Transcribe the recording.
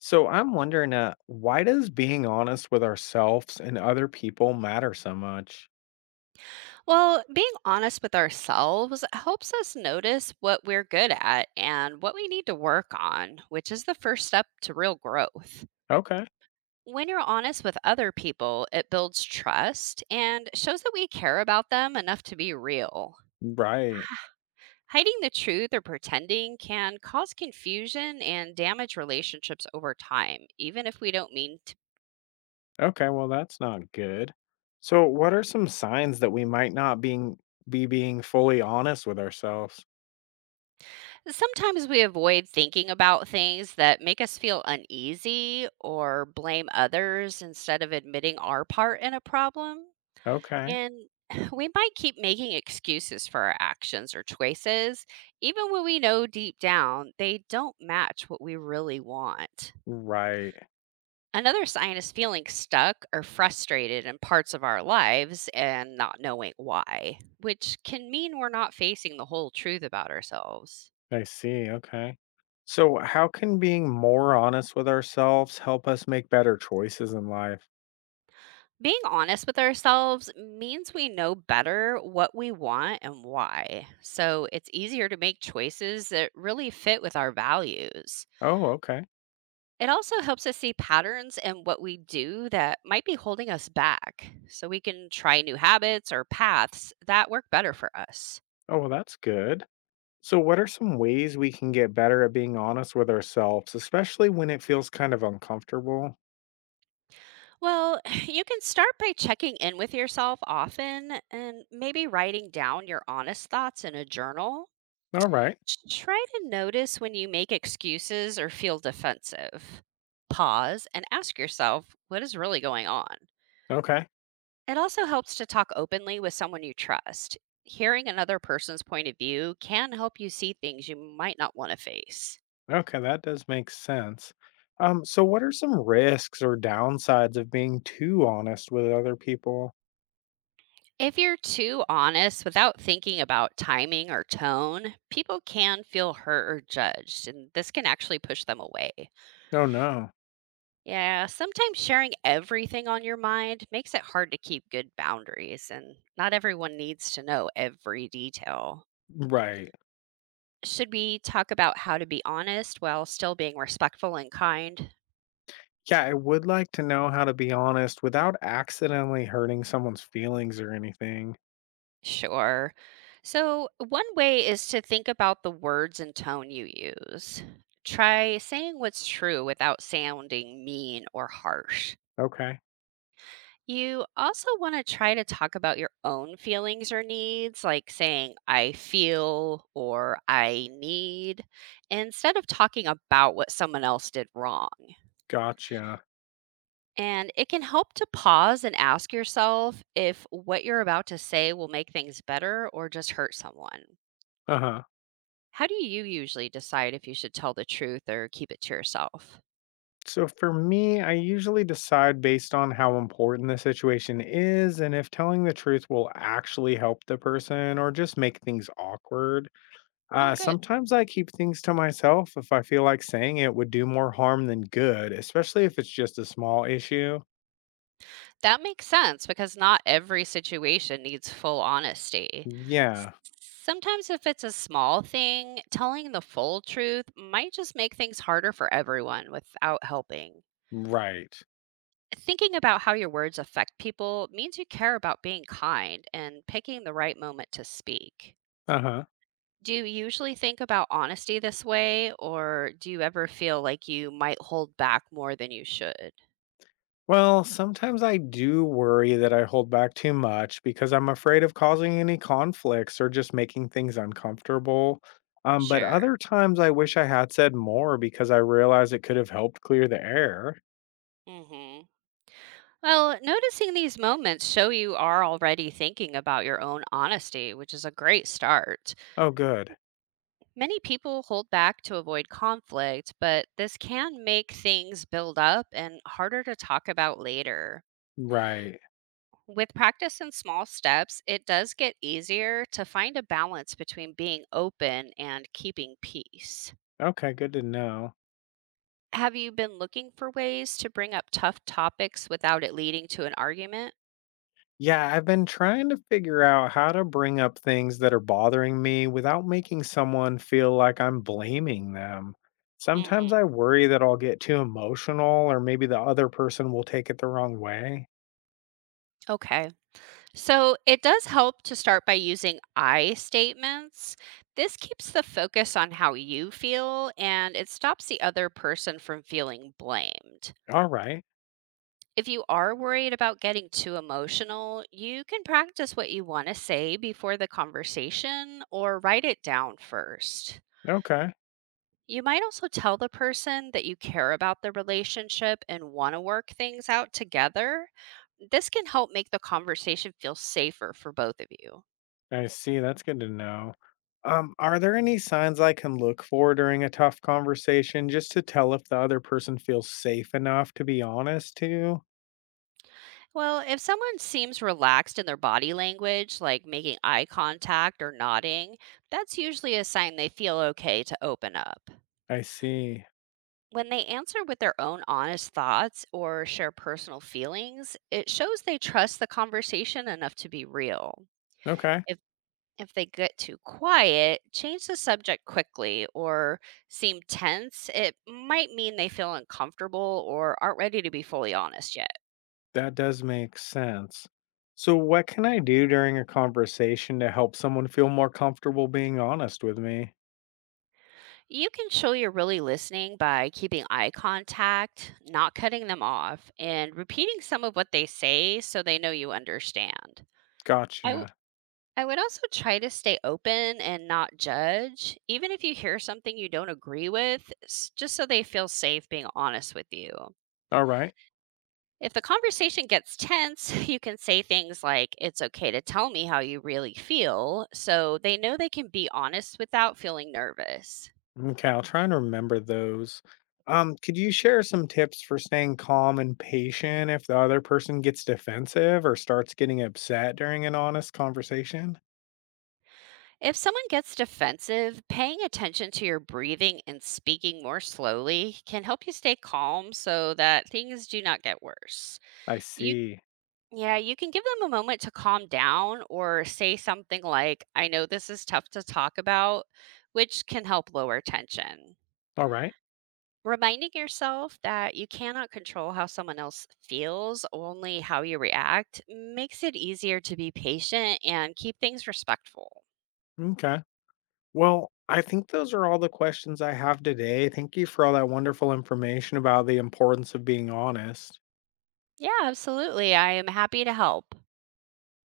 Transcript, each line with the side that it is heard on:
left: So I'm wondering, why does being honest with ourselves and other people matter so much?
right: Well, being honest with ourselves helps us notice what we're good at and what we need to work on, which is the first step to real growth.
left: Okay,
right: When you're honest with other people, it builds trust and shows that we care about them enough to be real.
left: right.
right: Hiding the truth or pretending can cause confusion and damage relationships over time, even if we don't mean to.
left: Okay, well that's not good. So what are some signs that we might not being be being fully honest with ourselves?
right: Sometimes we avoid thinking about things that make us feel uneasy or blame others instead of admitting our part in a problem.
left: Okay,
right: And we might keep making excuses for our actions or choices, even when we know deep down they don't match what we really want.
left: right.
right: Another sign is feeling stuck or frustrated in parts of our lives and not knowing why, which can mean we're not facing the whole truth about ourselves.
left: I see. Okay. So how can being more honest with ourselves help us make better choices in life?
right: Being honest with ourselves means we know better what we want and why, so it's easier to make choices that really fit with our values.
left: Oh, okay.
right: It also helps us see patterns in what we do that might be holding us back, so we can try new habits or paths that work better for us.
left: Oh, well that's good. So, what are some ways we can get better at being honest with ourselves, especially when it feels kind of uncomfortable?
right: Well, you can start by checking in with yourself often and maybe writing down your honest thoughts in a journal.
left: All right.
right: Try to notice when you make excuses or feel defensive. Pause and ask yourself what is really going on.
left: Okay.
right: It also helps to talk openly with someone you trust. Hearing another person's point of view can help you see things you might not want to face.
left: Okay. That does make sense. So, what are some risks or downsides of being too honest with other people?
right: If you're too honest without thinking about timing or tone, people can feel hurt or judged, and this can actually push them away.
left: Oh, no.
right: Yeah, sometimes sharing everything on your mind makes it hard to keep good boundaries, and not everyone needs to know every detail.
left: Right.
right: Should we talk about how to be honest while still being respectful and kind?
left: Yeah, I would like to know how to be honest without accidentally hurting someone's feelings or anything.
right: Sure. So, one way is to think about the words and tone you use. Try saying what's true without sounding mean or harsh.
left: Okay.
right: You also want to try to talk about your own feelings or needs, like saying, "I feel" or "I need," instead of talking about what someone else did wrong.
left: Gotcha.
right: And it can help to pause and ask yourself if what you're about to say will make things better or just hurt someone.
left: Uh huh.
right: How do you usually decide if you should tell the truth or keep it to yourself?
left: So for me, I usually decide based on how important the situation is and if telling the truth will actually help the person or just make things awkward.
right: Not good.
left: Sometimes I keep things to myself if I feel like saying it would do more harm than good, especially if it's just a small issue.
right: That makes sense, because not every situation needs full honesty. S-
left: Yeah,
right: Sometimes, if it's a small thing, telling the full truth might just make things harder for everyone without helping.
left: right.
right: Thinking about how your words affect people means you care about being kind and picking the right moment to speak.
left: Uh huh.
right: Do you usually think about honesty this way, or do you ever feel like you might hold back more than you should?
left: Well, sometimes I do worry that I hold back too much because I'm afraid of causing any conflicts or just making things uncomfortable. But
right: Sure.
left: other times I wish I had said more because I realize it could have helped clear the air.
right: Mhm. Well, noticing these moments show you are already thinking about your own honesty, which is a great start.
left: Oh, good.
right: Many people hold back to avoid conflict, but this can make things build up and harder to talk about later.
left: Right.
right: With practice and small steps, it does get easier to find a balance between being open and keeping peace.
left: Okay, good to know.
right: Have you been looking for ways to bring up tough topics without it leading to an argument?
left: Yeah, I've been trying to figure out how to bring up things that are bothering me without making someone feel like I'm blaming them.
right: Mhm.
left: Sometimes I worry that I'll get too emotional or maybe the other person will take it the wrong way.
right: Okay. So it does help to start by using I statements. This keeps the focus on how you feel, and it stops the other person from feeling blamed.
left: All right.
right: If you are worried about getting too emotional, you can practice what you want to say before the conversation, or write it down first.
left: Okay.
right: You might also tell the person that you care about the relationship and want to work things out together. This can help make the conversation feel safer for both of you.
left: I see. That's good to know. Are there any signs I can look for during a tough conversation just to tell if the other person feels safe enough to be honest to you?
right: Well, if someone seems relaxed in their body language, like making eye contact or nodding, that's usually a sign they feel okay to open up.
left: I see.
right: When they answer with their own honest thoughts or share personal feelings, it shows they trust the conversation enough to be real.
left: Okay.
right: If if they get too quiet, change the subject quickly, or seem tense, it might mean they feel uncomfortable or aren't ready to be fully honest yet.
left: That does make sense. So, what can I do during a conversation to help someone feel more comfortable being honest with me?
right: You can show you're really listening by keeping eye contact, not cutting them off, and repeating some of what they say so they know you understand. I, w-
left: Gotcha.
right: I would also try to stay open and not judge, even if you hear something you don't agree with, just so they feel safe being honest with you.
left: All right.
right: If the conversation gets tense, you can say things like, "It's okay to tell me how you really feel," so they know they can be honest without feeling nervous.
left: Okay, I'll try and remember those. Could you share some tips for staying calm and patient if the other person gets defensive or starts getting upset during an honest conversation?
right: If someone gets defensive, paying attention to your breathing and speaking more slowly can help you stay calm so that things do not get worse.
left: I
right: You
left: see.
right: yeah, you can give them a moment to calm down, or say something like, "I know this is tough to talk about," which can help lower tension.
left: All right.
right: Reminding yourself that you cannot control how someone else feels, only how you react, makes it easier to be patient and keep things respectful.
left: Okay. Well, I think those are all the questions I have today. Thank you for all that wonderful information about the importance of being honest.
right: Yeah, absolutely. I am happy to help.